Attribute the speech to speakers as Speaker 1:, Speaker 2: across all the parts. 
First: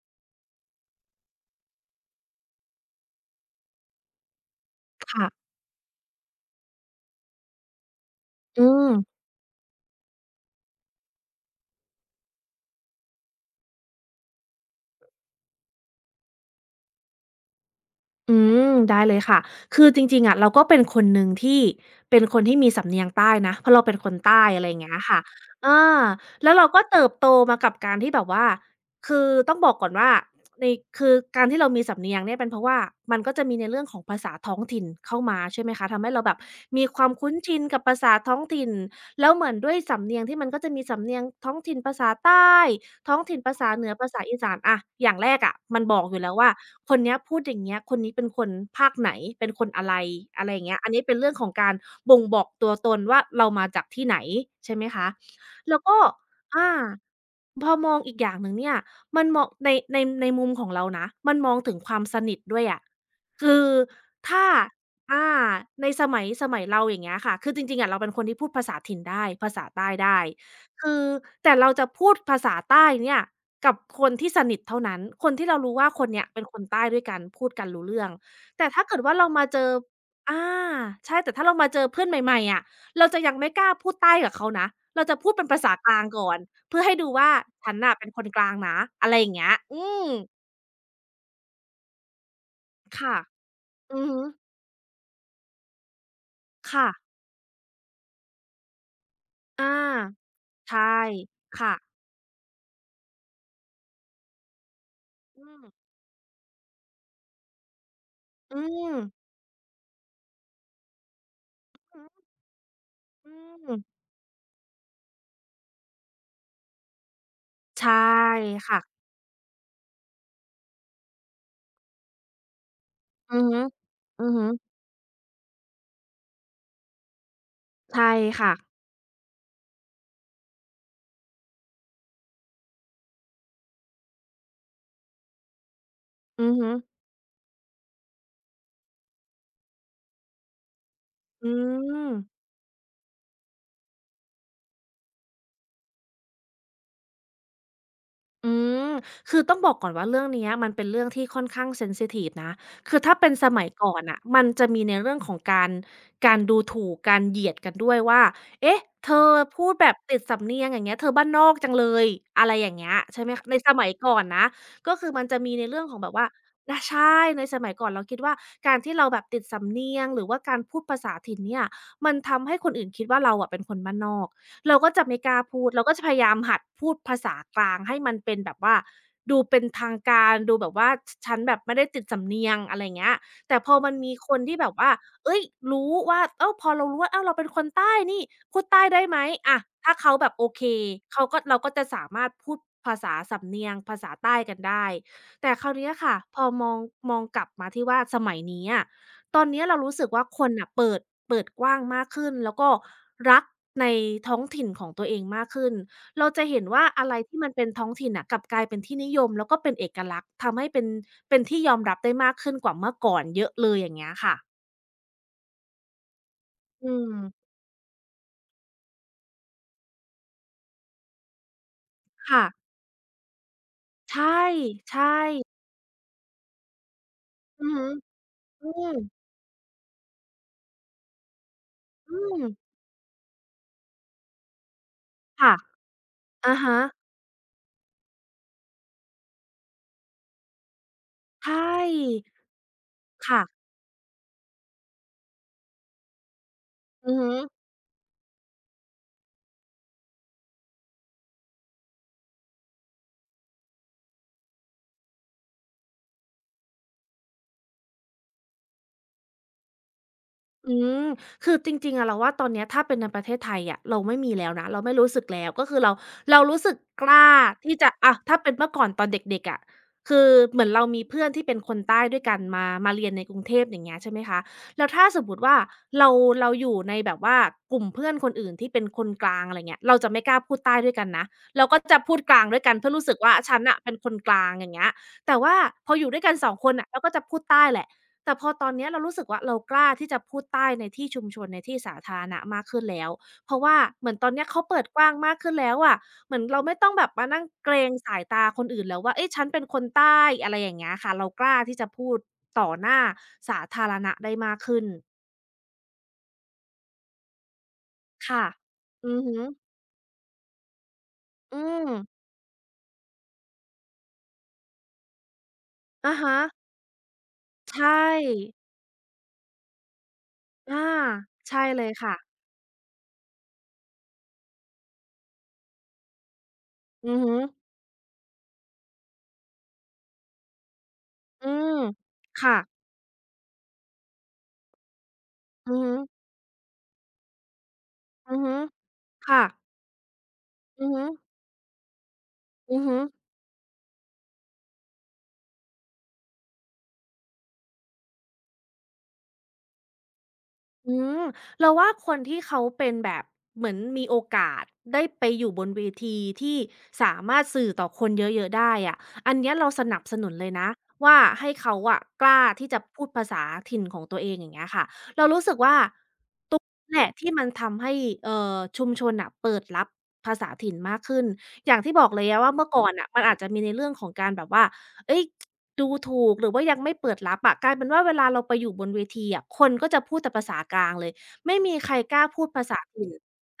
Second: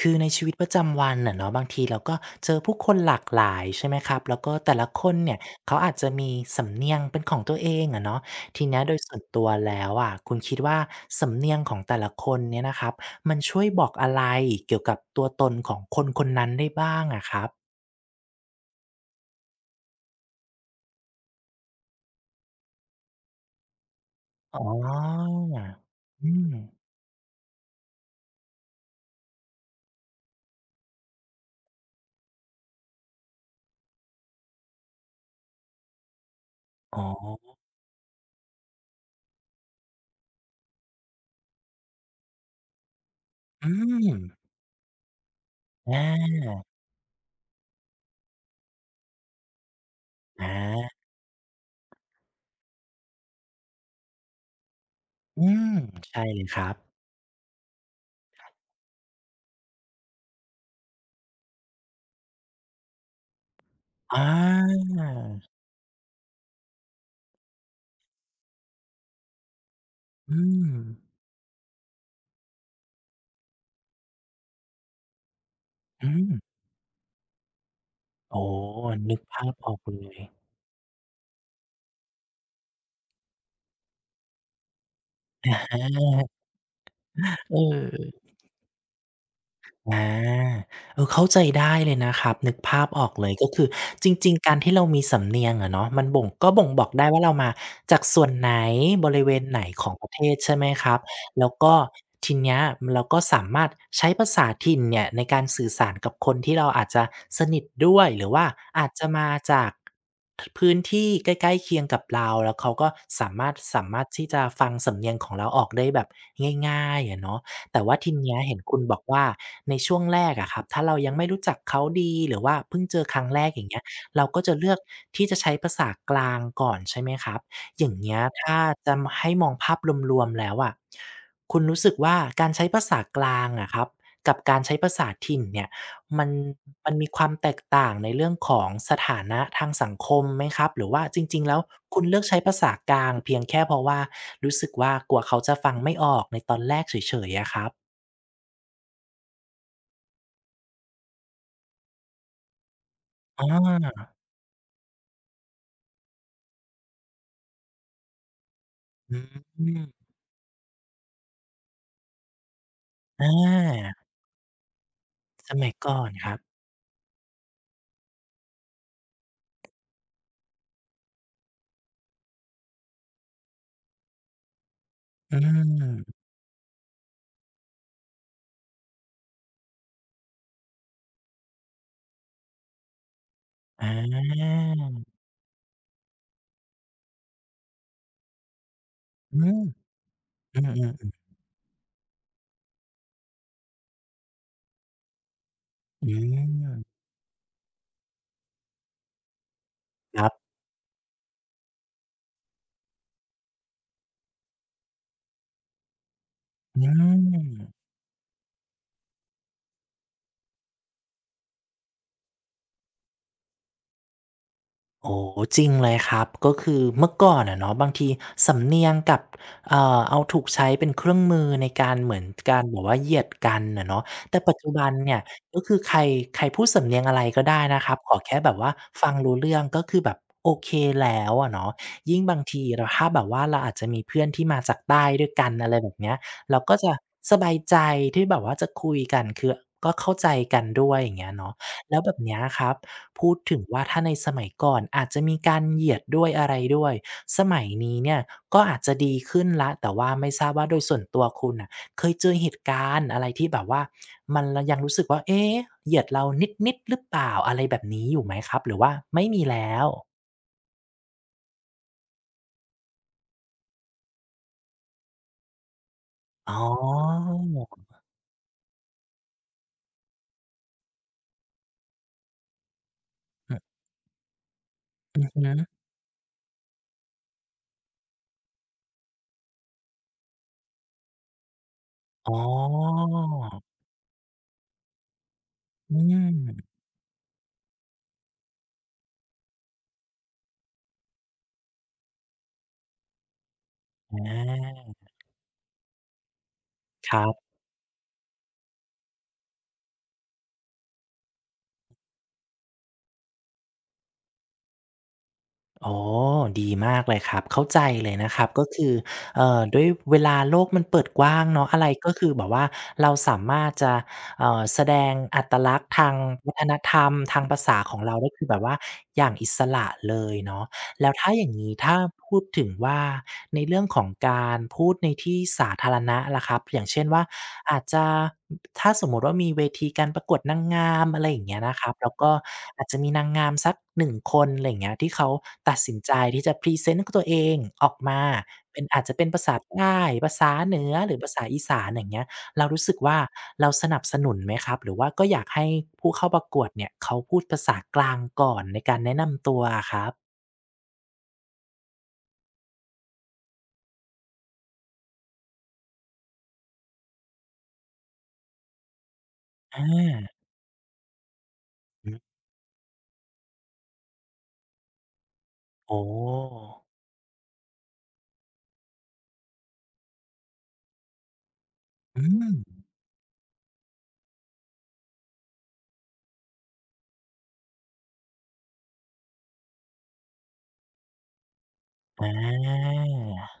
Speaker 1: คือในชีวิตประจำวันอะเนาะบางทีเราก็เจอผู้คนหลากหลายใช่ไหมครับแล้วก็แต่ละคน
Speaker 2: ค่ะ
Speaker 1: เนี่ยเขาอาจจะมีสำเนียงเป็นของตัวเองอะเนาะ
Speaker 2: อื
Speaker 1: ทีเนี้ยโดยส่ว
Speaker 2: ม
Speaker 1: นตัวแล้วอะคุณคิดว่าสำเนียงของแต่ละคนเนี่ยนะครับมันช่วยบอกอะไรเกี่ยวกับตัวตนของคนคนนั้นได้บ้างอะครับ
Speaker 2: อืม ได้เลยค่ะ คือจริงๆอะเราก็เป็นคนหนึ่งที่เป็นคนที่มีสำเนียงใต้นะ เพราะเราเป็นคนใต้
Speaker 1: อ๋
Speaker 2: อะไรอย่างเงี้ยค่ะ
Speaker 1: อ
Speaker 2: อา
Speaker 1: อื
Speaker 2: แล้
Speaker 1: ม
Speaker 2: วเราก็เติบโตมากับการที่แบบว่าคือต้องบอกก่อนว่าในคือการที่เรามีสำเนียงเนี่ยเป็นเพราะว่ามันก็จะมีในเรื่องของภาษาท้องถิ่นเข้ามาใช่ไหมคะทำให้เราแบบมี
Speaker 1: อ๋
Speaker 2: ค
Speaker 1: อ
Speaker 2: วามคุ้นชินกับภาษาท้องถิ่นแล้วเหมือนด้วยสำเนียงที่มันก็จะมีสำเนียงท้องถิ่นภาษาใต้ ท้องถิ่นภาษา
Speaker 1: อื
Speaker 2: เหนือภา
Speaker 1: ม
Speaker 2: ษาอีสานอะอย่างแรกอะมันบอกอยู่แล้ว
Speaker 1: อา
Speaker 2: ว่าคนเนี้ยพูดอย่างเงี้ยคนนี้เป็นคนภาคไหนเป็นคนอะไรอะ
Speaker 1: อา
Speaker 2: ไรอย่างเงี้ยอันนี้เป็นเรื่องของการบ่งบอกตัวตนว่าเรามาจากที่ไหนใช่ไหมคะ
Speaker 1: อืม
Speaker 2: แล้วก็
Speaker 1: ใช่เลยครั
Speaker 2: อา
Speaker 1: บ
Speaker 2: พอมองอีกอย่างหนึ่งเนี่ยมันมองในมุมของเรานะมันมองถึงความสนิทด้วยอะคือ
Speaker 1: อ
Speaker 2: ถ้า
Speaker 1: า
Speaker 2: อาในสมัยเราอย่างเงี้ยค่ะคือจริงๆอะเราเป็นคนที่พูดภาษาถิ่นได้ภาษาใต้ได้
Speaker 1: อืม
Speaker 2: คือแต่เราจะพูดภาษาใต้เนี่ยกับคนที่สนิทเท่านั้นคนที่เรารู้ว่าคน
Speaker 1: อื
Speaker 2: เนี้ย
Speaker 1: ม
Speaker 2: เป็นคนใต้ด้วยกันพูดกันรู้เรื่อง
Speaker 1: อ๋อ
Speaker 2: แต่ถ้าเกิด
Speaker 1: นึ
Speaker 2: ว่า
Speaker 1: ก
Speaker 2: เรามา
Speaker 1: ภาพ
Speaker 2: เจ
Speaker 1: อ
Speaker 2: อ
Speaker 1: อกเลย
Speaker 2: อาใช่แต่ถ้าเรามาเจอเพื่อนใหม่ๆอะเราจะยังไม่กล้าพูดใต้กับเขานะเราจะพูดเป็นภา
Speaker 1: อะ
Speaker 2: ษากลา
Speaker 1: ฮะ
Speaker 2: งก่อนเพื่อให้ดูว่า
Speaker 1: เอ
Speaker 2: ฉันน่ะเป็น
Speaker 1: อ
Speaker 2: คนกลางนะอะไรอย่างเงี้ยอื
Speaker 1: อา
Speaker 2: ม
Speaker 1: เออเข้าใจได้เลยนะครับนึกภาพออก
Speaker 2: ค่ะ
Speaker 1: เลยก็คือ
Speaker 2: อือ
Speaker 1: จ
Speaker 2: ฮึ
Speaker 1: ริงๆการที่เรามีสำเนียงอะเนาะมันก็บ่งบอ
Speaker 2: ค่ะ
Speaker 1: กได้ว่าเรามาจากส่วนไหนบริเวณไหน
Speaker 2: อา
Speaker 1: ของประเทศใช่ไหมค
Speaker 2: ใช่
Speaker 1: รับแล้ว
Speaker 2: ค่ะ
Speaker 1: ก็ทีเนี้ยเราก็สามารถใช้ภาษาถิ่นเนี่ยในการ
Speaker 2: อืม
Speaker 1: สื่อสารกับคนที่เราอาจจะสนิทด้วยหรือว่า
Speaker 2: อื
Speaker 1: อาจ
Speaker 2: ม
Speaker 1: จะมาจากพื้นที่ใกล้ๆเคียงกั
Speaker 2: อื
Speaker 1: บเรา
Speaker 2: อ
Speaker 1: แล้วเขาก็
Speaker 2: อืม
Speaker 1: สามารถที่จะฟังสำเนียงของเราออกได้แบบง่ายๆอะเนาะ แต่
Speaker 2: ใช่
Speaker 1: ว่าทีเนี้ยเห็นคุณบ
Speaker 2: ค่ะ
Speaker 1: อกว่าในช่วงแรกอะครับถ้าเรายังไม่รู้จักเขาดีหรือว่าเพิ่งเจอครั้ง
Speaker 2: อื
Speaker 1: แร
Speaker 2: อ
Speaker 1: ก
Speaker 2: ฮึ
Speaker 1: อย่างเงี้ย
Speaker 2: อื
Speaker 1: เรา
Speaker 2: อ
Speaker 1: ก็
Speaker 2: ฮึ
Speaker 1: จะเลือกที่จะใช้ภาษากลางก่อนใช่ไหมครับอย่าง
Speaker 2: ใช่
Speaker 1: เงี้ย
Speaker 2: ค่ะ
Speaker 1: ถ้าจะมให้มองภาพรวมๆแล้วอะคุณรู้สึกว่าการใช้ภาษากลางอะครับกับการใช้ภาษาถิ่นเนี่ยมัน
Speaker 2: อือฮึ
Speaker 1: มันมีความแตกต่างในเรื่องของสถานะทางสังคมไหมครับหรือว่าจริงๆ
Speaker 2: อื
Speaker 1: แล้วคุณเลือกใช้
Speaker 2: ม
Speaker 1: ภาษากลางเพียงแค่เพราะว่ารู้สึกว่ากลัวเขาจะฟังไม่ออกในตอนแรกเฉยๆอะครับ
Speaker 2: อืมคือต้องบอกก่อนว่าเรื่องเนี้ยมันเป็นเรื่องที่ค่อนข้างเซนซิทิฟนะ คือถ้าเป็น
Speaker 1: อ๋อ
Speaker 2: สมัยก่อนน่ะมันจะมีในเรื่องของการดูถูก การเหยียดกันด้วยว่าเอ๊ะเธ
Speaker 1: อื
Speaker 2: อพูดแบบ
Speaker 1: ม
Speaker 2: ติดสำเนียงอย่างเงี้ยเธอบ้านนอกจังเลย อะไรอย่างเงี้ยใช่
Speaker 1: อ
Speaker 2: ไหมในสมัย
Speaker 1: า
Speaker 2: ก่อนนะ ก็คือมันจะ
Speaker 1: ส
Speaker 2: มีใน
Speaker 1: มัย
Speaker 2: เรื่องข
Speaker 1: ก่
Speaker 2: อ
Speaker 1: อ
Speaker 2: งแบ
Speaker 1: น
Speaker 2: บ
Speaker 1: ค
Speaker 2: ว่า
Speaker 1: รับ
Speaker 2: นะใช่ในสมัยก่อนเราคิดว่าการที่เราแบบติดสำเนียงหรือว่าการพูดภาษาถิ่นเนี่ยมันทำให้คนอื่นคิดว่าเราอะเป็นคนบ้านนอก เราก็จะไม่ก
Speaker 1: อื
Speaker 2: ล้าพูดเราก็จะพ
Speaker 1: ม
Speaker 2: ยายามหัดพูดภาษากลางให้มันเป็นแบบว่าดูเป็นทางการดูแบบว่าฉันแบบไม่ได้ติดสำเนียงอะไรเงี้ยแต่พอ
Speaker 1: อ
Speaker 2: มันมีคนที่
Speaker 1: า
Speaker 2: แบบว่าเฮ้ยรู้ว่าอ้าวพอเรารู้ว่าอ้าวเราเป็นคนใต้นี่พูดใต้ได้ไหม
Speaker 1: อื
Speaker 2: อะ
Speaker 1: ม
Speaker 2: ถ้าเขาแบบโอ
Speaker 1: อื
Speaker 2: เค
Speaker 1: อๆ
Speaker 2: เราก็จะสามารถพูดภาษาสำเนียงภาษาใต้กันได้แต่คราวเนี้ย
Speaker 1: ๆอื
Speaker 2: ค่ะพอมอ
Speaker 1: ม
Speaker 2: งมองกลับมาที่ว่าสมัยนี้อะ ตอนเนี้ยเรารู้สึก
Speaker 1: ค
Speaker 2: ว่า
Speaker 1: รั
Speaker 2: ค
Speaker 1: บ
Speaker 2: นน่ะเปิดกว้างมากขึ้นแล้วก็รักในท้องถิ่นของตัวเองมากขึ้น เราจะเห็น
Speaker 1: อื
Speaker 2: ว่าอะไรที่มัน
Speaker 1: ม
Speaker 2: เป็นท้องถิ่นน่ะกลับกลายเป็นที่นิยมแล้วก็เป็นเอกลักษณ์ทำให้เป็นที่ยอมรับได้มากขึ้นกว่าเมื่อก่อนเยอะเลยอย่างเงี้ยค่ะ
Speaker 1: โอ้จริงเลยครับก็คือ
Speaker 2: อื
Speaker 1: เมื่
Speaker 2: ม
Speaker 1: อก่อนอะเนาะบางทีสำเนียงกับเอาถูกใช้เป็นเครื่องมือในการเหมือน
Speaker 2: ค่ะ
Speaker 1: การบอกว่าเหยียดกันนะเนาะ
Speaker 2: ใช่
Speaker 1: แต่ปัจจุบัน
Speaker 2: ใช
Speaker 1: เนี่
Speaker 2: ่
Speaker 1: ยก็คือใครใครพูดสำเนียงอะไรก็ได้
Speaker 2: อือ
Speaker 1: นะ
Speaker 2: ฮึ
Speaker 1: ครับขอแค่แบบ
Speaker 2: อื
Speaker 1: ว่า
Speaker 2: ม
Speaker 1: ฟังรู้เรื่องก็คือแบบโอเคแล้วอะเนาะ
Speaker 2: อื
Speaker 1: ยิ่งบาง
Speaker 2: ม
Speaker 1: ทีเราถ้าแบบว่าเราอาจจะมีเพื่อนที่มาจากใต้ด้วยกัน
Speaker 2: ค่ะ
Speaker 1: อะไรแบบเนี้ย
Speaker 2: อะ
Speaker 1: เราก็
Speaker 2: ฮะ
Speaker 1: จะสบายใจที่แบบว่าจะคุยกันคือก็เข้าใจกันด้วยอย่างเงี้ย
Speaker 2: ใช
Speaker 1: เนาะแล้วแบบ
Speaker 2: ่
Speaker 1: เนี้ยครับ พูด
Speaker 2: ค่ะ
Speaker 1: ถึงว่าถ้าในสมัยก่อนอาจจะมีการเหยียดด้วยอะไรด้วย
Speaker 2: อือฮึ
Speaker 1: สมัยนี้เนี่ยก็อาจจะดีขึ้นละแต่ว่าไม่ทราบว่าโดยส่วนตัวคุณน่ะเคยเจอเหตุการณ์อะไรที่แบบว่ามันเรายังรู้สึกว่าเอ๊ะเหยียดเรานิดๆหรือเปล่าอะไรแบบนี้อยู่ไหมครับหรือว่าไม่มีแล้ว
Speaker 2: อืมคือจริงๆอะเราว่าตอนเนี้ยถ้าเป็นในประเทศไทยอะเราไม่มีแล้วนะเราไม่รู้สึกแล้วก็คือเรา
Speaker 1: อ๋
Speaker 2: รู้สึกกล้า
Speaker 1: อ
Speaker 2: ที่จะอะถ้าเป็นเมื่อก่อนตอนเด็กๆอะคือเหมือนเรามีเพื่อนที่เป็นคนใต้ด้วยกันมาเรียนในกรุง
Speaker 1: อื
Speaker 2: เท
Speaker 1: อ
Speaker 2: พอย่างเงี้ยใช่ไหมคะแล้วถ้าส
Speaker 1: อื
Speaker 2: ม
Speaker 1: อ
Speaker 2: มุ
Speaker 1: ฮึ
Speaker 2: ติว่าเราเราอยู่ในแบบว่ากลุ่มเพื่อนคนอื่นที่เป็นคนกลางอะไรเงี้ยเราจะไม่กล้าพูดใต้ด้วยกันนะเราก็จะพูด
Speaker 1: อ๋
Speaker 2: ก
Speaker 1: อ
Speaker 2: ลางด้วยกันเพื่อรู้สึกว่าฉันน่ะเป็นคนกลางอย่างเงี้ยแต่ว่าพอ
Speaker 1: อื
Speaker 2: อยู่ด้วยกันสองค
Speaker 1: ม
Speaker 2: นน่ะเราก็จะพูดใต้แหละ แต่พอตอนเนี้ยเรารู้สึกว่าเรากล้าที่จะพูดใต้ในที่ชุมชนในที่สาธารณะมากขึ้นแล้ว เพราะว่าเหมือนตอน
Speaker 1: อา
Speaker 2: เนี้ยเขาเปิดกว้างมากขึ้นแล้วอะเหมือนเราไม่ต้องแบ
Speaker 1: ค
Speaker 2: บ
Speaker 1: รั
Speaker 2: มานั่ง
Speaker 1: บ
Speaker 2: เกรงสายตาคนอื่นแล้วว่าเอ๊ะฉันเป็นคนใต้อะไรอย่างเงี้ยค่ะเรากล้าที่จะพูดต่อหน้าสาธารณะได้มากขึ้น
Speaker 1: อ๋อดีมากเลยครับเข้าใจเลยนะค
Speaker 2: ค่ะ
Speaker 1: รับก็คือ
Speaker 2: อือฮึ
Speaker 1: ด้วยเวลาโลกมันเปิดกว้าง
Speaker 2: อื
Speaker 1: เนาะอะไร
Speaker 2: ม
Speaker 1: ก็คือแบบว่าเราสามารถจะแสดงอัตลักษณ์ทาง
Speaker 2: อะฮะ
Speaker 1: วัฒนธรรมทางภาษา
Speaker 2: ใช่
Speaker 1: ของเราก็คือแบบว่าอย่างอิสระเลยเนาะ
Speaker 2: อา
Speaker 1: แล้วถ้าอย่าง
Speaker 2: ใช่
Speaker 1: งี้
Speaker 2: เลย
Speaker 1: ถ้า
Speaker 2: ค่ะ
Speaker 1: พูดถึงว่าในเรื่องของการพูดในที่สาธารณะล่ะครับอย่างเช่น
Speaker 2: อือ
Speaker 1: ว่า
Speaker 2: ฮึ
Speaker 1: อาจจะถ้าสมมุติว่ามีเวทีการประกวดนางงามอะไรอย่าง
Speaker 2: อื
Speaker 1: เงี้ย
Speaker 2: ม
Speaker 1: นะครับแล้วก็
Speaker 2: ค่ะ
Speaker 1: อาจจะมีนางงามสักหนึ่งคนอะไรอย่างเงี้ยที่เขา
Speaker 2: อื
Speaker 1: ตัด
Speaker 2: อฮึ
Speaker 1: สินใจที่จะพรีเซนต์ตัวเองออกมา
Speaker 2: อือฮึ
Speaker 1: เป็นอาจจะเป็นภา
Speaker 2: ค่ะ
Speaker 1: ษาใต้ภาษาเหนื
Speaker 2: อือ
Speaker 1: อ
Speaker 2: ฮึ
Speaker 1: หรือภาษาอีสานอย่างเงี้ยเรา
Speaker 2: อื
Speaker 1: รู้
Speaker 2: อ
Speaker 1: สึก
Speaker 2: ฮึ
Speaker 1: ว่าเราสนับสนุนไหมครับหรือว่าก็อยากให้ผู้เข้าประกวดเนี่ยเขาพูดภาษากลางก่อนในการแนะนำตัวอะครับ
Speaker 2: อืมเราว่าคนที่เขาเป็นแบบเหมือนมีโอกาสได้ไปอยู่บนเวทีที่สามารถสื่อต่อคนเยอะๆได้อะอันเนี้ยเรา
Speaker 1: อ
Speaker 2: สนับสนุน
Speaker 1: า
Speaker 2: เลยนะว่าให้เขาอะ
Speaker 1: อืม
Speaker 2: กล้าที่จะพูดภาษาถิ่นของตัวเองอย่างเงี้ยค่ะเรารู้สึกว่า
Speaker 1: อ๋
Speaker 2: ตรง
Speaker 1: อ
Speaker 2: นี้แหละที่มันทำให้ชุมชนน่ะเปิดรับภาษาถิ่นมากขึ้นอย่างที่บอก
Speaker 1: อื
Speaker 2: เลยอะว่าเมื่อ
Speaker 1: ม
Speaker 2: ก่อนน่ะมันอาจจะมีในเรื่องของการแบบว่าเฮ้ย ดูถูกหรือว่ายังไม่เปิดรับอะกลายเป็นว่าเวลาเราไปอยู่บนเวทีอะคนก็จะพูดแต่ภาษากลางเลยไม่มีใครก
Speaker 1: อ
Speaker 2: ล้าพูดภาษา
Speaker 1: า
Speaker 2: ถิ่น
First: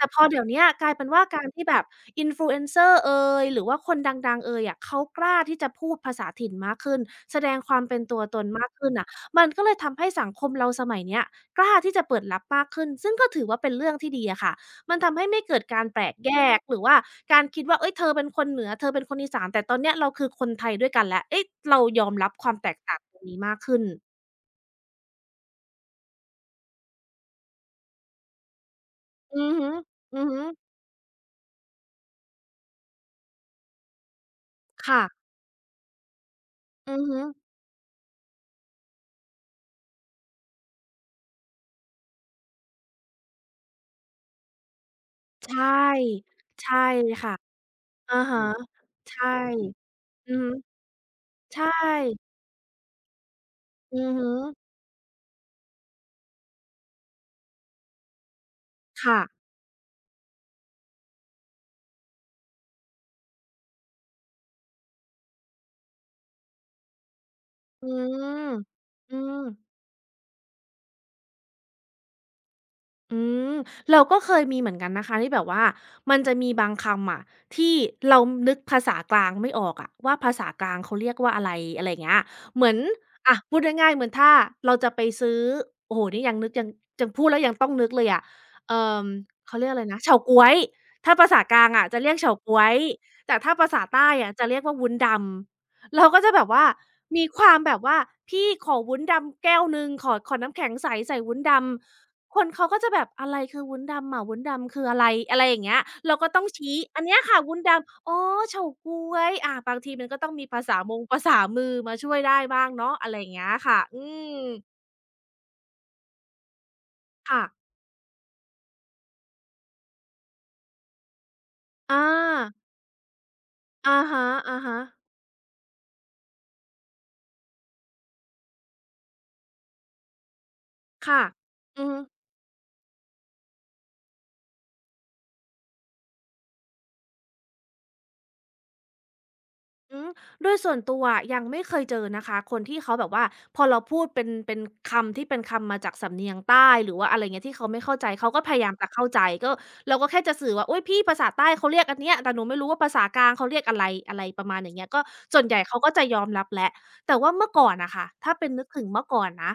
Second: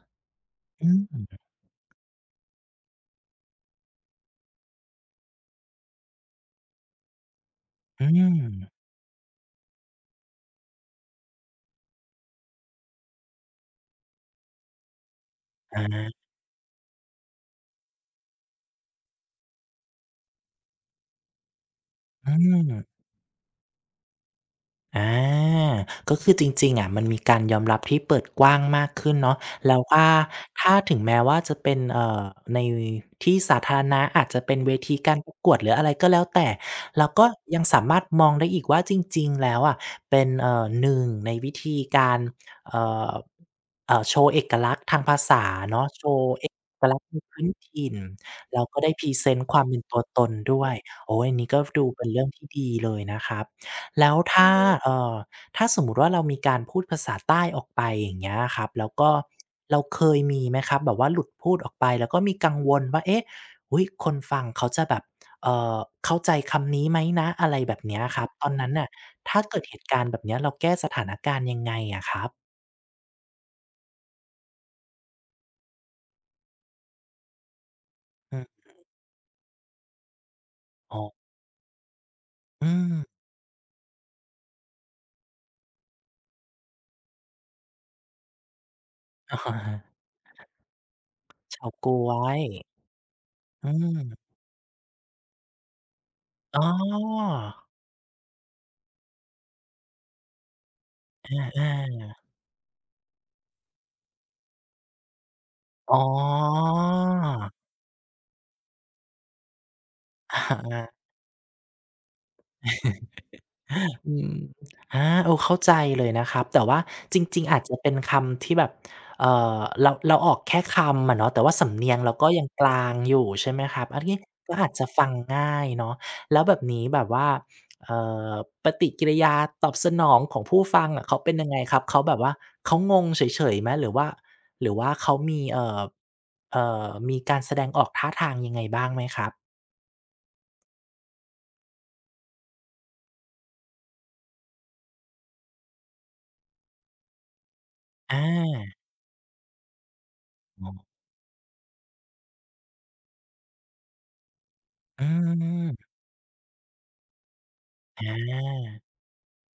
Speaker 2: แต่พอเดี๋ยวเนี้ยก
Speaker 1: อื
Speaker 2: ลาย
Speaker 1: ม
Speaker 2: เป็น
Speaker 1: อื
Speaker 2: ว่า
Speaker 1: ม
Speaker 2: การที่แบบ Influencer เอยหรือว่าคนดังๆเอยอะเขากล้าที่จะพูดภาษาถิ่นมากขึ้นแสดงความเป็นตัวตนมากขึ้นน่ะมันก็เลยทำให้สังคมเราสมัยเนี้ยกล้าที่จะเปิดรับมากขึ้นซึ่งก็ถือว่าเป็นเรื่องที่ดีอะค่ะ มันทำให้ไม่เกิด
Speaker 1: อา
Speaker 2: การแปลกแยกหรือว่าการคิดว่าเฮ้ยเธอเป็นคนเหนือเธอเป็นคนอีสานแต่ตอนเนี้ยเราคือคนไทยด้วยกันแล้วเอ๊ะเรายอมรั
Speaker 1: อื
Speaker 2: บความแต
Speaker 1: ม
Speaker 2: กต่างตรงนี้มากขึ้น
Speaker 1: อาก็คือจริงๆอะมันมีการยอมรับที่เปิดกว้างมากขึ้นเนาะ
Speaker 2: อือฮึ
Speaker 1: แล้วว่า
Speaker 2: อือฮึ
Speaker 1: ถ้าถึงแม้ว่าจะเป็นในที่สาธารณะอาจจะเป็นเวที
Speaker 2: ค่ะ
Speaker 1: การประกวดหรืออะไรก็แล้วแต่
Speaker 2: อือ
Speaker 1: เรา
Speaker 2: ฮึ
Speaker 1: ก็ยังสามารถมองได้อีกว่าจริงๆแล้วอะเป็นหนึ่งในวิธีการเอ่อโชว์เอกลักษณ์ทางภาษา
Speaker 2: ใช่
Speaker 1: เนาะโชว์เอ
Speaker 2: ใช่
Speaker 1: กลักษณ์ใน
Speaker 2: ค่ะ
Speaker 1: พื้นถิ่น
Speaker 2: อะฮะ
Speaker 1: แล้วก็ได้พรีเซ
Speaker 2: ใช่
Speaker 1: นต์ความเป็นตัวตน
Speaker 2: อือฮึ
Speaker 1: ด้วยโอ้อันนี้ก็
Speaker 2: ใช่
Speaker 1: ดูเป็นเรื่องที่ดีเลยนะครับ
Speaker 2: อื
Speaker 1: แล้
Speaker 2: อ
Speaker 1: ว
Speaker 2: ฮึ
Speaker 1: ถ้าเอ่อถ้าสมมุติว่าเรามีการพูดภาษาใต้ออกไปอย่างเงี้ยครับแล้วก็
Speaker 2: ค่ะ
Speaker 1: เราเคยมีไหมครับแบบว่าหลุดพูดออกไปแล้วก็มีกังวลว่าเอ๊ะอุ๊ยคนฟังเขาจะแบบเอ่อเข้าใจคำนี้ไหมนะอะไรแบบ
Speaker 2: อื
Speaker 1: เนี้ยครับตอ
Speaker 2: ม
Speaker 1: นนั้นน่ะ
Speaker 2: อืม
Speaker 1: ถ้าเกิดเหตุการณ์แบบเนี้ยเราแก้สถานการณ์ยังไงอะครับ
Speaker 2: อืมเราก็เคยมีเหมือนกันนะคะที่แบบว่ามันจะมีบางคำอะที่เรา
Speaker 1: อื
Speaker 2: นึ
Speaker 1: ม
Speaker 2: กภาษากลางไม่ออกอะว่าภาษากลางเขา
Speaker 1: อ๋อ
Speaker 2: เรียกว่าอะไรอะไรเงี้ยเหมื
Speaker 1: อื
Speaker 2: อน
Speaker 1: ม
Speaker 2: อะพูดง่ายๆเหมือนถ้าเราจะไปซื้อโอ้โฮนี่ยังนึกยังพูดแล้วยังต้องนึกเลยอะเอ่อ
Speaker 1: อะ
Speaker 2: เขาเรียก
Speaker 1: ฮะ
Speaker 2: อะไรนะเฉาก๊วยถ้าภาษากลา
Speaker 1: เฉา
Speaker 2: งอะ
Speaker 1: ก๊
Speaker 2: จะ
Speaker 1: ว
Speaker 2: เรียกเฉา
Speaker 1: ย
Speaker 2: ก๊วยแต่ถ้า
Speaker 1: อื
Speaker 2: ภาษาใต้
Speaker 1: ม
Speaker 2: อะจะเรียกว่าวุ้นดำเราก็จะแบบ
Speaker 1: อ๋อ
Speaker 2: ว่ามีความแบบว่าพี่ขอวุ้นดำแก้วหนึ่งขอน้ำแข็งใสใส่วุ้น
Speaker 1: อ
Speaker 2: ดำ
Speaker 1: า
Speaker 2: คนเขาก็จะแบบอะไรคือวุ้นดำอะวุ้นดำคืออะไรอะไรอย่างเงี้ย
Speaker 1: ๆอ๋อ
Speaker 2: เราก็ต้องชี้อันเนี้ยค่ะวุ้นดำอ๋อเฉาก๊วยอาบางทีมันก็ต้อง
Speaker 1: อะ
Speaker 2: มี
Speaker 1: ฮ
Speaker 2: ภาษา
Speaker 1: ะ
Speaker 2: มง ภาษามือมาช่วยได้บ้างเนาะอะไรอย่างเงี้ยค่ะอื
Speaker 1: อืม
Speaker 2: ม
Speaker 1: อาเออเข้าใจเลยนะครับแต่ว่าจริ
Speaker 2: ค่ะ
Speaker 1: งๆอาจจะเป็นคำที่แบบเอ่เราออกแค่คำอะเนาะแต่ว่าสำเนียง
Speaker 2: อา
Speaker 1: เราก็ยังกลางอยู่ใช่ไหมครับอั
Speaker 2: อะ
Speaker 1: น
Speaker 2: ฮ
Speaker 1: นี้ก็อาจ
Speaker 2: ะ
Speaker 1: จะฟังง่ายเนาะแล้วแบบนี้แบบว่าเอ่อปฏิกิริยาตอบสนองของผู้ฟังอะ
Speaker 2: ๆ
Speaker 1: เขา
Speaker 2: ค่ะ
Speaker 1: เป็นยังไงครับ
Speaker 2: อือฮึ
Speaker 1: เขาแบบว่าเขางงเฉยๆไหมหรือว่าหรือว่าเขามีเอ่มีการแสดงออกท่าทางยังไงบ้างไหมครับ
Speaker 2: อืมด้วยส่วนตัวยังไม่เคยเจอนะคะคนที่เขาแบบว่าพอเราพูดเป็นคำที่เป็นคำมาจากสำเนียงใต้หรือว่าอะไรเงี้ยที่เขาไม่เข้าใจ
Speaker 1: อ
Speaker 2: เขาก็พยายาม
Speaker 1: า
Speaker 2: จะเข้าใจก็เราก็แค่จะสื่อ
Speaker 1: อ๋
Speaker 2: ว่า
Speaker 1: อ
Speaker 2: โอ้ยพี่ภาษาใต้เขาเรียกอันเนี้ยแต่หนูไม่รู้ว่าภาษากลางเขาเรียกอะไรอะไรประมาณอย่างเงี้ยก็
Speaker 1: อื
Speaker 2: ส่วนใหญ่เขา
Speaker 1: ม
Speaker 2: ก็จะยอมรับแหละแต่ว่าเมื่อก่อนนะ
Speaker 1: อ
Speaker 2: คะถ้า
Speaker 1: า
Speaker 2: เป็นนึกถึงเมื่อก่อนนะ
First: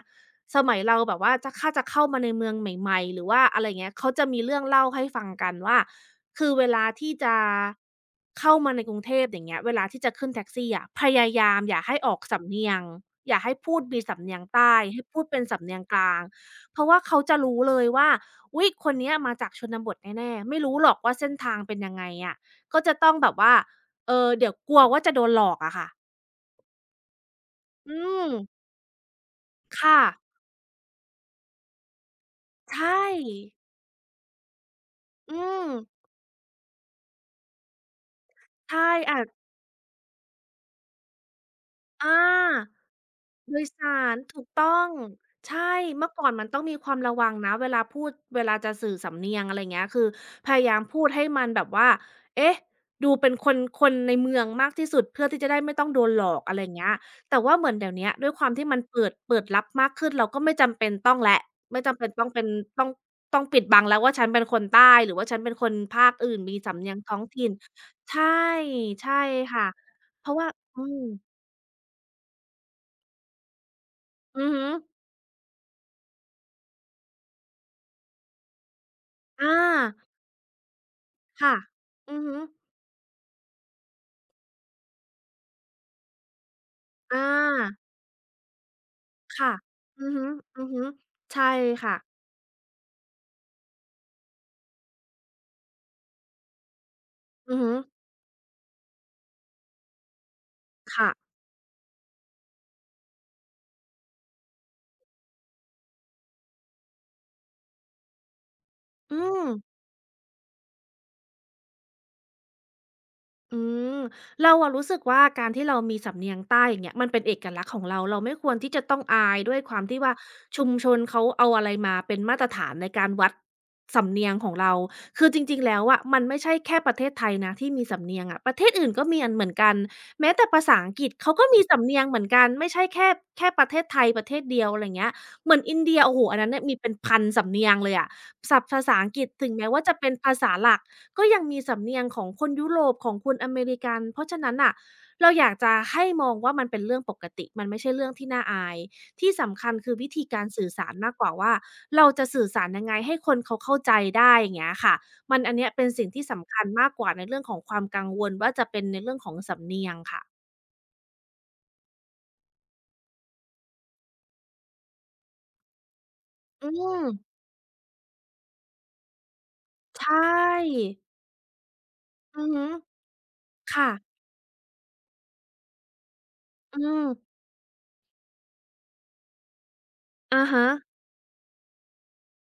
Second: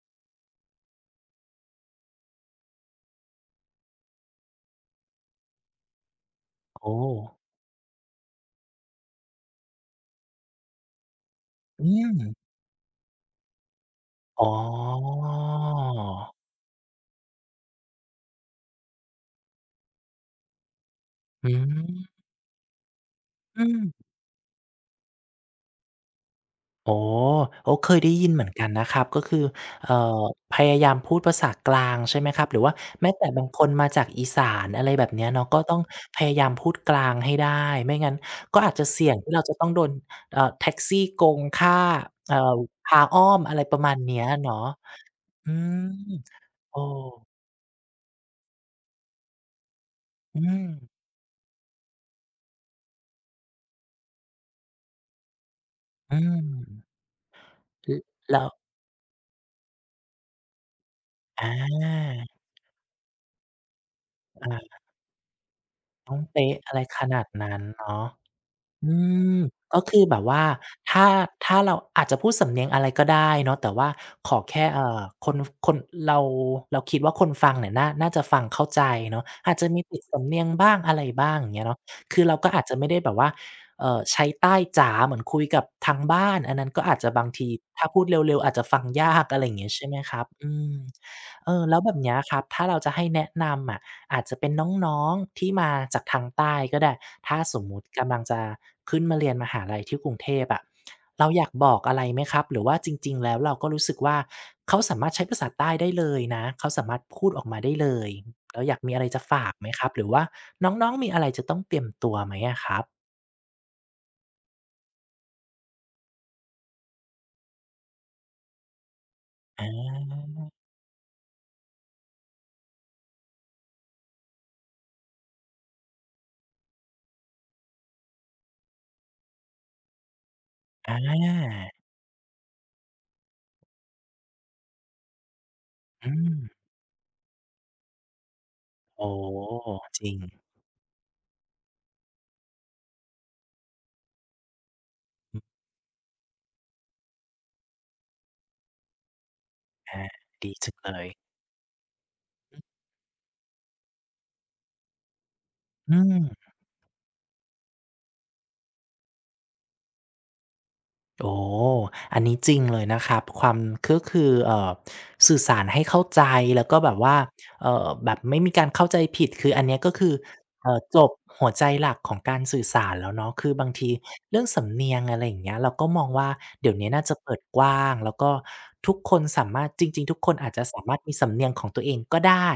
Speaker 2: สมัยเราแบบว่าจะเข้ามาในเมืองใหม่ๆหรือว่าอะไรเงี้ยเขาจะมีเรื่องเล่าให้ฟังกันว่า คือเวลา
Speaker 1: โอ้
Speaker 2: ที่จะเข้ามาในกรุงเทพอย่างเงี้ยเวลาที่จะขึ้นแท็กซี่อะพยายามอย่า
Speaker 1: อื
Speaker 2: ให้อ
Speaker 1: ม
Speaker 2: อกสำเนียงอย่าให้พูดมีสำเนีย
Speaker 1: อ๋
Speaker 2: งใต้ให้
Speaker 1: อ
Speaker 2: พูดเป็นสำเนียงกลางเพราะว่าเขาจะรู้เลยว่าอุ๊ยคนเนี้ยมาจากชนบทแน่ๆไม่รู้หรอกว่าเส้น
Speaker 1: อื
Speaker 2: ทางเป็นยังไง
Speaker 1: ม
Speaker 2: อะก็จะต้องแบบว่าเออเดี๋ยวกลัวว่าจะโดนหลอกอะค่ะ
Speaker 1: โอ๋อโอ้เค
Speaker 2: อื
Speaker 1: ยได้ยิน
Speaker 2: ม
Speaker 1: เหมือนกันนะครับก็คือเอ่อ
Speaker 2: ค่ะ
Speaker 1: พยายามพูดภาษากลางใช่ไหมครับ หรือว่า
Speaker 2: ใช่
Speaker 1: แม้แต่บางคนมาจากอีสานอะไรแบบเนี้ย
Speaker 2: อื
Speaker 1: เนาะก็
Speaker 2: ม
Speaker 1: ต้องพยายามพูดกลางให้ได้ไม่งั้นก็อาจจะ
Speaker 2: ใช่
Speaker 1: เสี่ยง
Speaker 2: อาจ
Speaker 1: ที่เราจะต้องโดนแท็กซี่โกงค่า
Speaker 2: อา
Speaker 1: เอ่อพาอ้อมอะ
Speaker 2: โด
Speaker 1: ไร
Speaker 2: ย
Speaker 1: ป
Speaker 2: ส
Speaker 1: ระมาณ
Speaker 2: าร
Speaker 1: เนี้ย
Speaker 2: ถูก
Speaker 1: เนาะ
Speaker 2: ต้อง
Speaker 1: อื
Speaker 2: ใช่
Speaker 1: ม
Speaker 2: เมื่อก่อนมันต้องมี
Speaker 1: โอ้
Speaker 2: ความระวังนะเวลาพูดเวลาจะสื่อสำเนียงอะไรเงี้ยคือ
Speaker 1: อื
Speaker 2: พ
Speaker 1: ม
Speaker 2: ยายามพูดให้มันแบบว่าเอ๊ะดูเป็นคนในเมืองมากที่สุดเพื่อที่จะได้ไม่ต้องโดน
Speaker 1: อื
Speaker 2: หลอก
Speaker 1: ม
Speaker 2: อะไรเงี้ยแต่ว่าเหมือน
Speaker 1: ล
Speaker 2: เดี๋ยวเนี้ยด้วยค
Speaker 1: แล้ว
Speaker 2: วามที่มันเปิดรับมากขึ้นเราก็ไม่จำเป็นต้องแล้ว
Speaker 1: อ
Speaker 2: ไม่จำเป็น
Speaker 1: า
Speaker 2: ต้องเป็นต้องต้องปิดบังแล้วว่าฉันเป็นคน
Speaker 1: อา
Speaker 2: ใต้หรือว่าฉันเป็นคนภา
Speaker 1: ต้
Speaker 2: ค
Speaker 1: อง
Speaker 2: อื่น
Speaker 1: เป๊ะ
Speaker 2: มี
Speaker 1: อะไร
Speaker 2: สำเนียง
Speaker 1: ข
Speaker 2: ท้อ
Speaker 1: นา
Speaker 2: ง
Speaker 1: ด
Speaker 2: ถิ่น
Speaker 1: นั้นเนาะ
Speaker 2: ใช่
Speaker 1: อื
Speaker 2: ใช่
Speaker 1: ม
Speaker 2: ค่ะ
Speaker 1: ก็คือแบบ
Speaker 2: เพราะ
Speaker 1: ว่า
Speaker 2: ว่าอืม
Speaker 1: ถ้าถ้าเราอาจจะพูดสำเนียงอะไรก็ได้เนาะแต่ว่าขอ
Speaker 2: อือ
Speaker 1: แค่
Speaker 2: ฮึ
Speaker 1: คนคนเราเราคิดว่าคนฟังเนี่ยน่าน่าจะฟังเข้าใจเนาะอา
Speaker 2: อา
Speaker 1: จจะมีติดสำเนียงบ้างอะไรบ้างอย่าง
Speaker 2: ค่ะ
Speaker 1: เงี้ยเนาะ
Speaker 2: อื
Speaker 1: คื
Speaker 2: อ
Speaker 1: อเรา
Speaker 2: ฮึ
Speaker 1: ก็อาจจะไม่ได้แบบว่าใช้ใต้จ๋าเหมือนคุยกับทางบ้านอันนั้นก็อาจจะบา
Speaker 2: อา
Speaker 1: งทีถ้าพูดเร็วๆอาจจะฟังยากอะไรอ
Speaker 2: ค่ะ
Speaker 1: ย่างเงี้ยใช่ไหม
Speaker 2: อื
Speaker 1: ค
Speaker 2: อ
Speaker 1: รับอืม
Speaker 2: ฮึๆใช่
Speaker 1: เออแล้วแบ
Speaker 2: ค่ะ
Speaker 1: บเนี้ยครับถ้าเราจะให้แนะนำอะ อาจจะเป็นน้องๆที่มาจากทางใต้ก็ได้ถ้าส
Speaker 2: อือ
Speaker 1: ม
Speaker 2: ฮึ
Speaker 1: มุติกำลังจะขึ้นมาเรียนมหาลัยที่กรุงเทพอะ
Speaker 2: ค่ะ
Speaker 1: เราอยากบอกอะไรไหมครับหรือว่าจริงๆแล้วเราก็รู้สึกว่าเขาสามารถใช้ภาษาใต้ได้เลยนะเขาสามารถพูดออกมาได้เลยแล้วอยากมีอะไร
Speaker 2: อื
Speaker 1: จะฝา
Speaker 2: ม
Speaker 1: กไหมครับหรือว่าน้องๆมีอะไรจะต้องเตรียมตัวไหมอะครับ
Speaker 2: อืมเราอะรู้สึกว่าการที่เรามีสำเนียงใต้อย่างเงี้ยมันเป็นเอกลักษณ์ของเราเราไม่ควรที่จะต้องอายด้วยความที่
Speaker 1: อา
Speaker 2: ว่าชุมชนเขาเอาอะไรมาเป็นมาตรฐานในการวัดสำเนียงของเราคือจริงๆแล้วอะมันไม่ใช่แค่ประเทศไทยนะที่มีสำเนียงอะประเทศอื่นก็มีอันเหมือนกันแม้แต่ภาษา
Speaker 1: อ
Speaker 2: อังกฤษเขาก็มี
Speaker 1: า
Speaker 2: สำเนียงเหมือนกันไม่ใช่แค่แค่ประเทศไทยประเทศเดียวอะไรเงี้ยเหมือนอินเดีย
Speaker 1: อื
Speaker 2: โอ้โฮ
Speaker 1: ม
Speaker 2: อันนั้นเนี่ยมีเป็นพันสำเนียงเลยอะศัพท์ภาษา
Speaker 1: โอ้
Speaker 2: อังกฤษ
Speaker 1: โ
Speaker 2: ถึงแม้
Speaker 1: ฮ
Speaker 2: ว่าจะ
Speaker 1: จ
Speaker 2: เป็
Speaker 1: ริ
Speaker 2: น
Speaker 1: ง
Speaker 2: ภาษาหลัก ก็ยังมีสำเนียงของคนยุโรปของคนอเมริกันเพราะฉะนั้นน่ะเรา
Speaker 1: อื
Speaker 2: อ
Speaker 1: ม
Speaker 2: ยากจะให้มองว่ามันเป็นเรื่องปกติมันไม่ใช่เรื่องที่น่าอายที่สำคัญคือ
Speaker 1: อา
Speaker 2: วิธีการ
Speaker 1: ดี
Speaker 2: สื่
Speaker 1: จั
Speaker 2: อ
Speaker 1: ง
Speaker 2: สาร
Speaker 1: เลย
Speaker 2: มากกว่าว่าเราจะสื่อสารยังไงให้คนเขาเข้าใจได้อย่างเงี้ยค่ะมันอันเนี้ยเป็น
Speaker 1: อื
Speaker 2: สิ่งที่สำ
Speaker 1: ม
Speaker 2: คัญมากกว่าในเรื่องของความกังวลว่าจะเป็นในเรื่องของสำเนียงค่ะ
Speaker 1: โอ้อันนี้จริงเลยนะครับความก็คือสื่อสารให้เข้าใจแล้
Speaker 2: อื
Speaker 1: วก็แบบ
Speaker 2: ม
Speaker 1: ว่าแบบไม่มีการเข้าใจผิดคืออันเนี้ยก็
Speaker 2: ใช
Speaker 1: คือเอ่
Speaker 2: ่
Speaker 1: จบหัวใจหลักของการ
Speaker 2: อือ
Speaker 1: สื่
Speaker 2: ฮึ
Speaker 1: อสารแล้วเนาะคือบางที
Speaker 2: ค่ะ
Speaker 1: เรื่องสำเนียงอะไรอย่างเงี้ยเราก็มองว่าเดี๋ยว
Speaker 2: อื
Speaker 1: นี้
Speaker 2: ม
Speaker 1: น่าจะเปิดกว้างแล้วก็ทุกคนสามารถจริงๆทุกคน
Speaker 2: อะ
Speaker 1: อาจจะ
Speaker 2: ฮะ
Speaker 1: สามารถมีสำเนียงของตัวเองก็ได้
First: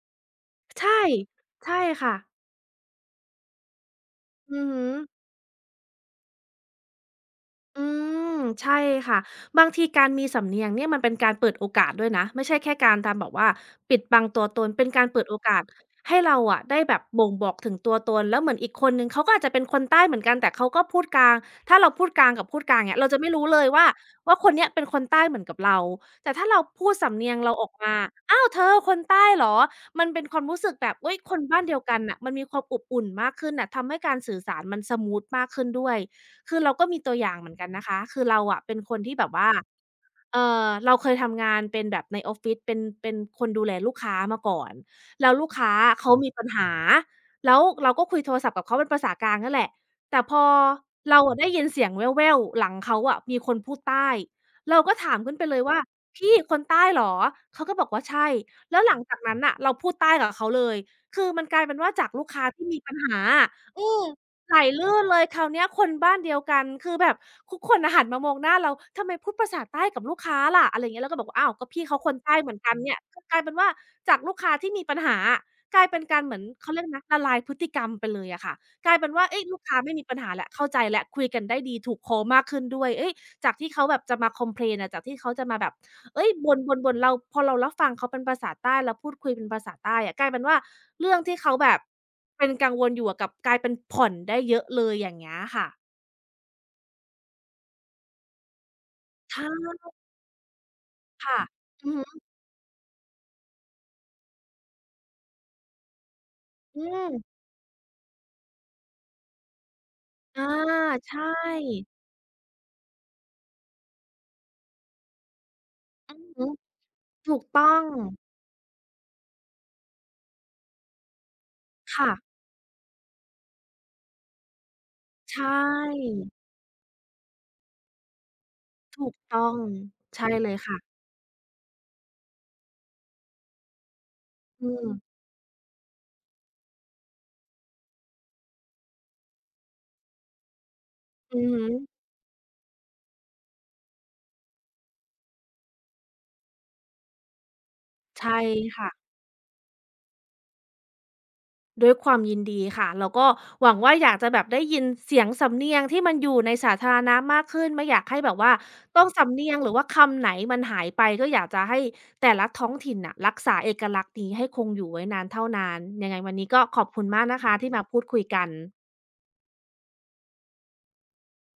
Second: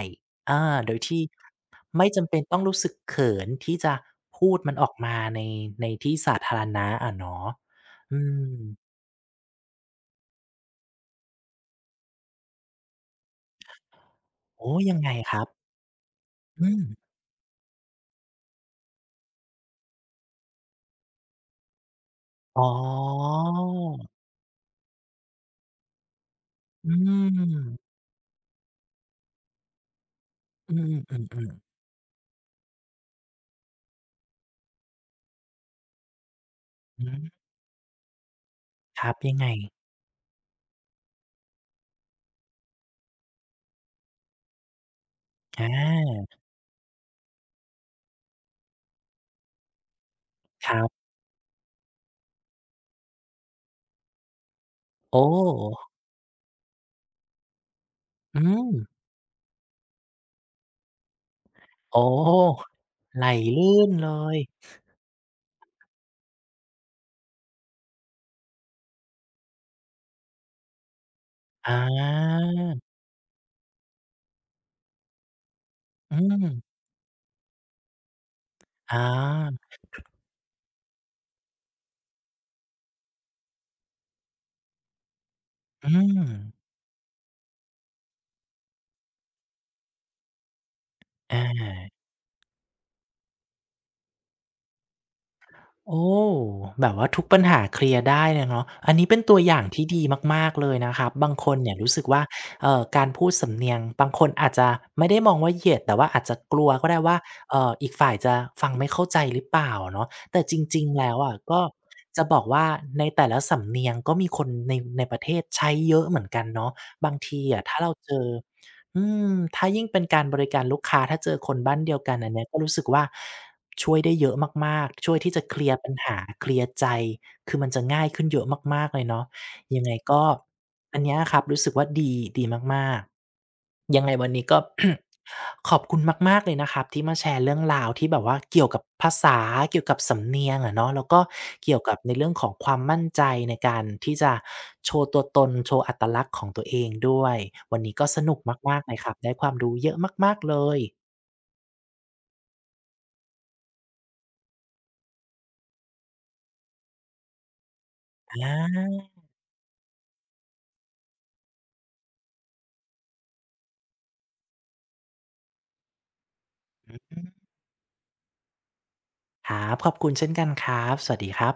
Speaker 1: อาโดย
Speaker 2: ใช่
Speaker 1: ที่
Speaker 2: ใช่
Speaker 1: ไม่
Speaker 2: ค่ะ
Speaker 1: จำเป็นต้องรู้สึกเขินที่จะพูด
Speaker 2: อือ
Speaker 1: มัน
Speaker 2: ฮึ
Speaker 1: ออกมาในในที่สาธารณะอะเนาะ
Speaker 2: อื
Speaker 1: อื
Speaker 2: ม
Speaker 1: ม
Speaker 2: ใช่ค่ะบางทีการมีสำเนียงเนี่ยมันเป็นการเปิดโอกาสด้วยนะไม่ใช่แค่การตามแบบว่าปิดบังตัวตน
Speaker 1: โอ้
Speaker 2: เป็น
Speaker 1: ยัง
Speaker 2: การ
Speaker 1: ไง
Speaker 2: เปิด
Speaker 1: ค
Speaker 2: โอ
Speaker 1: รับ
Speaker 2: กาสให้เราอะ
Speaker 1: อื
Speaker 2: ได้
Speaker 1: ม
Speaker 2: แบบบ่งบอกถึงตัวตนแล้วเหมือนอีกคนหนึ่งเขาก็อาจจะเป็นคนใต้เหมือนกันแต่เขาก็พูดกลางถ้าเราพูดกลางกับพู
Speaker 1: อ๋อ
Speaker 2: ดกลางเนี่ยเราจะไม่รู้เลยว่าว่าคนเนี้ยเป็นคนใต้เหมือนกับเราแต่ถ้าเราพู
Speaker 1: อื
Speaker 2: ดสำเนียงเราออกมา
Speaker 1: ม
Speaker 2: อ้าวเธอคนใต้เหรอมันเป็นความรู้สึ
Speaker 1: อื
Speaker 2: กแบบอุย
Speaker 1: ม
Speaker 2: คน
Speaker 1: ๆๆ
Speaker 2: บ้าน
Speaker 1: ๆ
Speaker 2: เดียวกันน่ะมันมีความอบอุ่นมากขึ้นน่ะทำให้การสื่อสารมันสมูทมากขึ้นด้วย คือเราก็มี
Speaker 1: อื
Speaker 2: ตัว
Speaker 1: ม
Speaker 2: อย่างเหมือนกันนะคะ คือเราอะเป็นคน
Speaker 1: ครั
Speaker 2: ที่
Speaker 1: บ
Speaker 2: แบบ
Speaker 1: ยังไง
Speaker 2: ว่าเอเราเคยทำงานเป็นแบบในออฟฟิศเป็นคนดูแลลูกค้ามาก่อนแล้วลูก
Speaker 1: อ
Speaker 2: ค้าอเขา
Speaker 1: า
Speaker 2: มีปัญหาแล้วเราก็คุยโทรศัพท์กับเขาเป็นภาษากลางนั่นแหละ แต่พอ
Speaker 1: ครับ
Speaker 2: เราอะได้ยินเสียงแว่วๆหลังเขาอะมีคนพูดใต้ เราก็ถาม
Speaker 1: โอ้
Speaker 2: ขึ้นไปเลยว่าพี่คนใต้เหรอ เขาก็บอกว่าใช่
Speaker 1: อืม
Speaker 2: แล้วหลังจากนั้นน่ะเราพูดใต้กับเขาเลยคือมันกลายเป็นว่า
Speaker 1: โอ้
Speaker 2: จากลูกค้าที่มีปัญหา
Speaker 1: ไหลลื่
Speaker 2: อื
Speaker 1: น
Speaker 2: ม
Speaker 1: เลย
Speaker 2: ไหลลื่นเลยคราวเนี้ยคนบ้านเดียวกันคือแบบทุกคนน่ะหันมามองหน้าเราทำไมพูดภาษาใต้กับลูกค้าล่ะอะไรอย่างเงี้ยเราก็บอกว่าอ้าวก็
Speaker 1: อ
Speaker 2: พี่เขาคนใต้
Speaker 1: า
Speaker 2: เหมือนกันเนี่ยคือกลายเป็นว่าจากลูกค้าที่มีปัญหาอะกลายเป็น
Speaker 1: อื
Speaker 2: การเหมือนเขา
Speaker 1: ม
Speaker 2: เรียกนะละลายพฤติกรรมไปเลยอะค่ะก
Speaker 1: อ
Speaker 2: ลายเป็นว่าเอ๊ยลู
Speaker 1: า
Speaker 2: กค้าไม่มีปัญหาแล้วเข้าใจแล้วคุยกันได้ดีถูกคอมากขึ้นด้วยเอ๊ยจากที่เขาแบบจะมา complain อะจากที่เขาจะมาแบบ
Speaker 1: อืม
Speaker 2: เอ้ยบนบนบนๆเราพอเรารับฟังเขาเป็นภาษาใต้เราพูดคุยเป็นภาษาใต้อะกลายเป็นว่าเรื่องที่
Speaker 1: อา
Speaker 2: เขาแบบเป็นกังวลอยู่อะกลับกลายเป็นผ่อนได้เยอะเลยอย่างเงี้ยค่ะ
Speaker 1: โอ้แบบว่าทุกปัญหาเคลียร์ได้เลยเนาะอันนี้เป็นตัว
Speaker 2: ใช่
Speaker 1: อย่างที่ดีมากๆเลยนะครับบาง
Speaker 2: ค่ะ
Speaker 1: คนเนี่ย
Speaker 2: อื
Speaker 1: รู้
Speaker 2: อ
Speaker 1: สึก
Speaker 2: ฮึ
Speaker 1: ว่าการพูดสำเนียงบางคนอาจจะไม่ได้มองว่าเหยียดแต่ว่าอาจจะกลัว
Speaker 2: อื
Speaker 1: ก็ได้ว่า
Speaker 2: ม
Speaker 1: อีกฝ่ายจะฟังไม่เข้าใจหรือเปล่าเนาะแต่
Speaker 2: อา
Speaker 1: จริงๆแล้ว
Speaker 2: ใช่
Speaker 1: อะก็จะบอกว่าในแต่ละสำเนียงก็มีคนในประเทศใช้เยอะ
Speaker 2: อื
Speaker 1: เหมื
Speaker 2: อ
Speaker 1: อนกั
Speaker 2: ฮึ
Speaker 1: นเนาะบาง
Speaker 2: ถู
Speaker 1: ที
Speaker 2: ก
Speaker 1: อะ
Speaker 2: ต้อ
Speaker 1: ถ้า
Speaker 2: ง
Speaker 1: เราเจออืมถ้ายิ่งเป็นการบริการลูกค้าถ้าเจอคนบ้านเดียว
Speaker 2: ค่ะ
Speaker 1: กันอันเนี้ยก็รู้สึกว่า ช่วยได้เยอะมากๆช่วยที่จะ
Speaker 2: ใช่
Speaker 1: เคลียร์ปัญหาเคลียร์ใจคือมันจะง่ายขึ้นเยอะมากๆเลย
Speaker 2: ถูก
Speaker 1: เนาะ
Speaker 2: ต้อง
Speaker 1: ยังไงก็
Speaker 2: ใช่เลยค่ะ
Speaker 1: อันเนี้ยครับรู้สึกว่าดีดีมากๆยังไงวันนี้ก็
Speaker 2: อืม
Speaker 1: ขอบคุณมากๆเลยนะครับที่มาแชร์เรื่องราวที่แบบว่าเกี่ยวกับภาษาเกี่ยวกับสำเนียงอะเนาะแล้วก็
Speaker 2: อือฮึ
Speaker 1: เกี่ยวกับในเรื่องของความมั่นใจในการที่จะโชว์ตัวตนโชว์อัตลักษณ์ของตัวเองด้วยวันนี้ก็ส
Speaker 2: ใช่
Speaker 1: นุกมากๆ
Speaker 2: ค่ะ
Speaker 1: เลยครับได้ความรู้เยอะมากๆเลย
Speaker 2: ด้วยความยินดีค่ะแล้วก็หวังว่าอยากจะแบบได้ยินเสียงสำเนียงที่มันอยู่ในสาธารณะมากขึ้นไม่อยากให้แบบ
Speaker 1: อ
Speaker 2: ว่าต้
Speaker 1: า
Speaker 2: องสำเนียงหรือว่าคำไหนมันหายไปก็อยากจะให้แต่ละท้องถิ่นน่ะรักษาเอกลักษณ์นี้ให้คงอยู่ไว้นานเท่านานยังไงวันนี้ก็ขอบคุณ
Speaker 1: อื
Speaker 2: มากนะ
Speaker 1: ม
Speaker 2: คะที่มาพูดคุยกัน
Speaker 1: ครับขอบคุณเช่นกันครับ สวัสดีครับ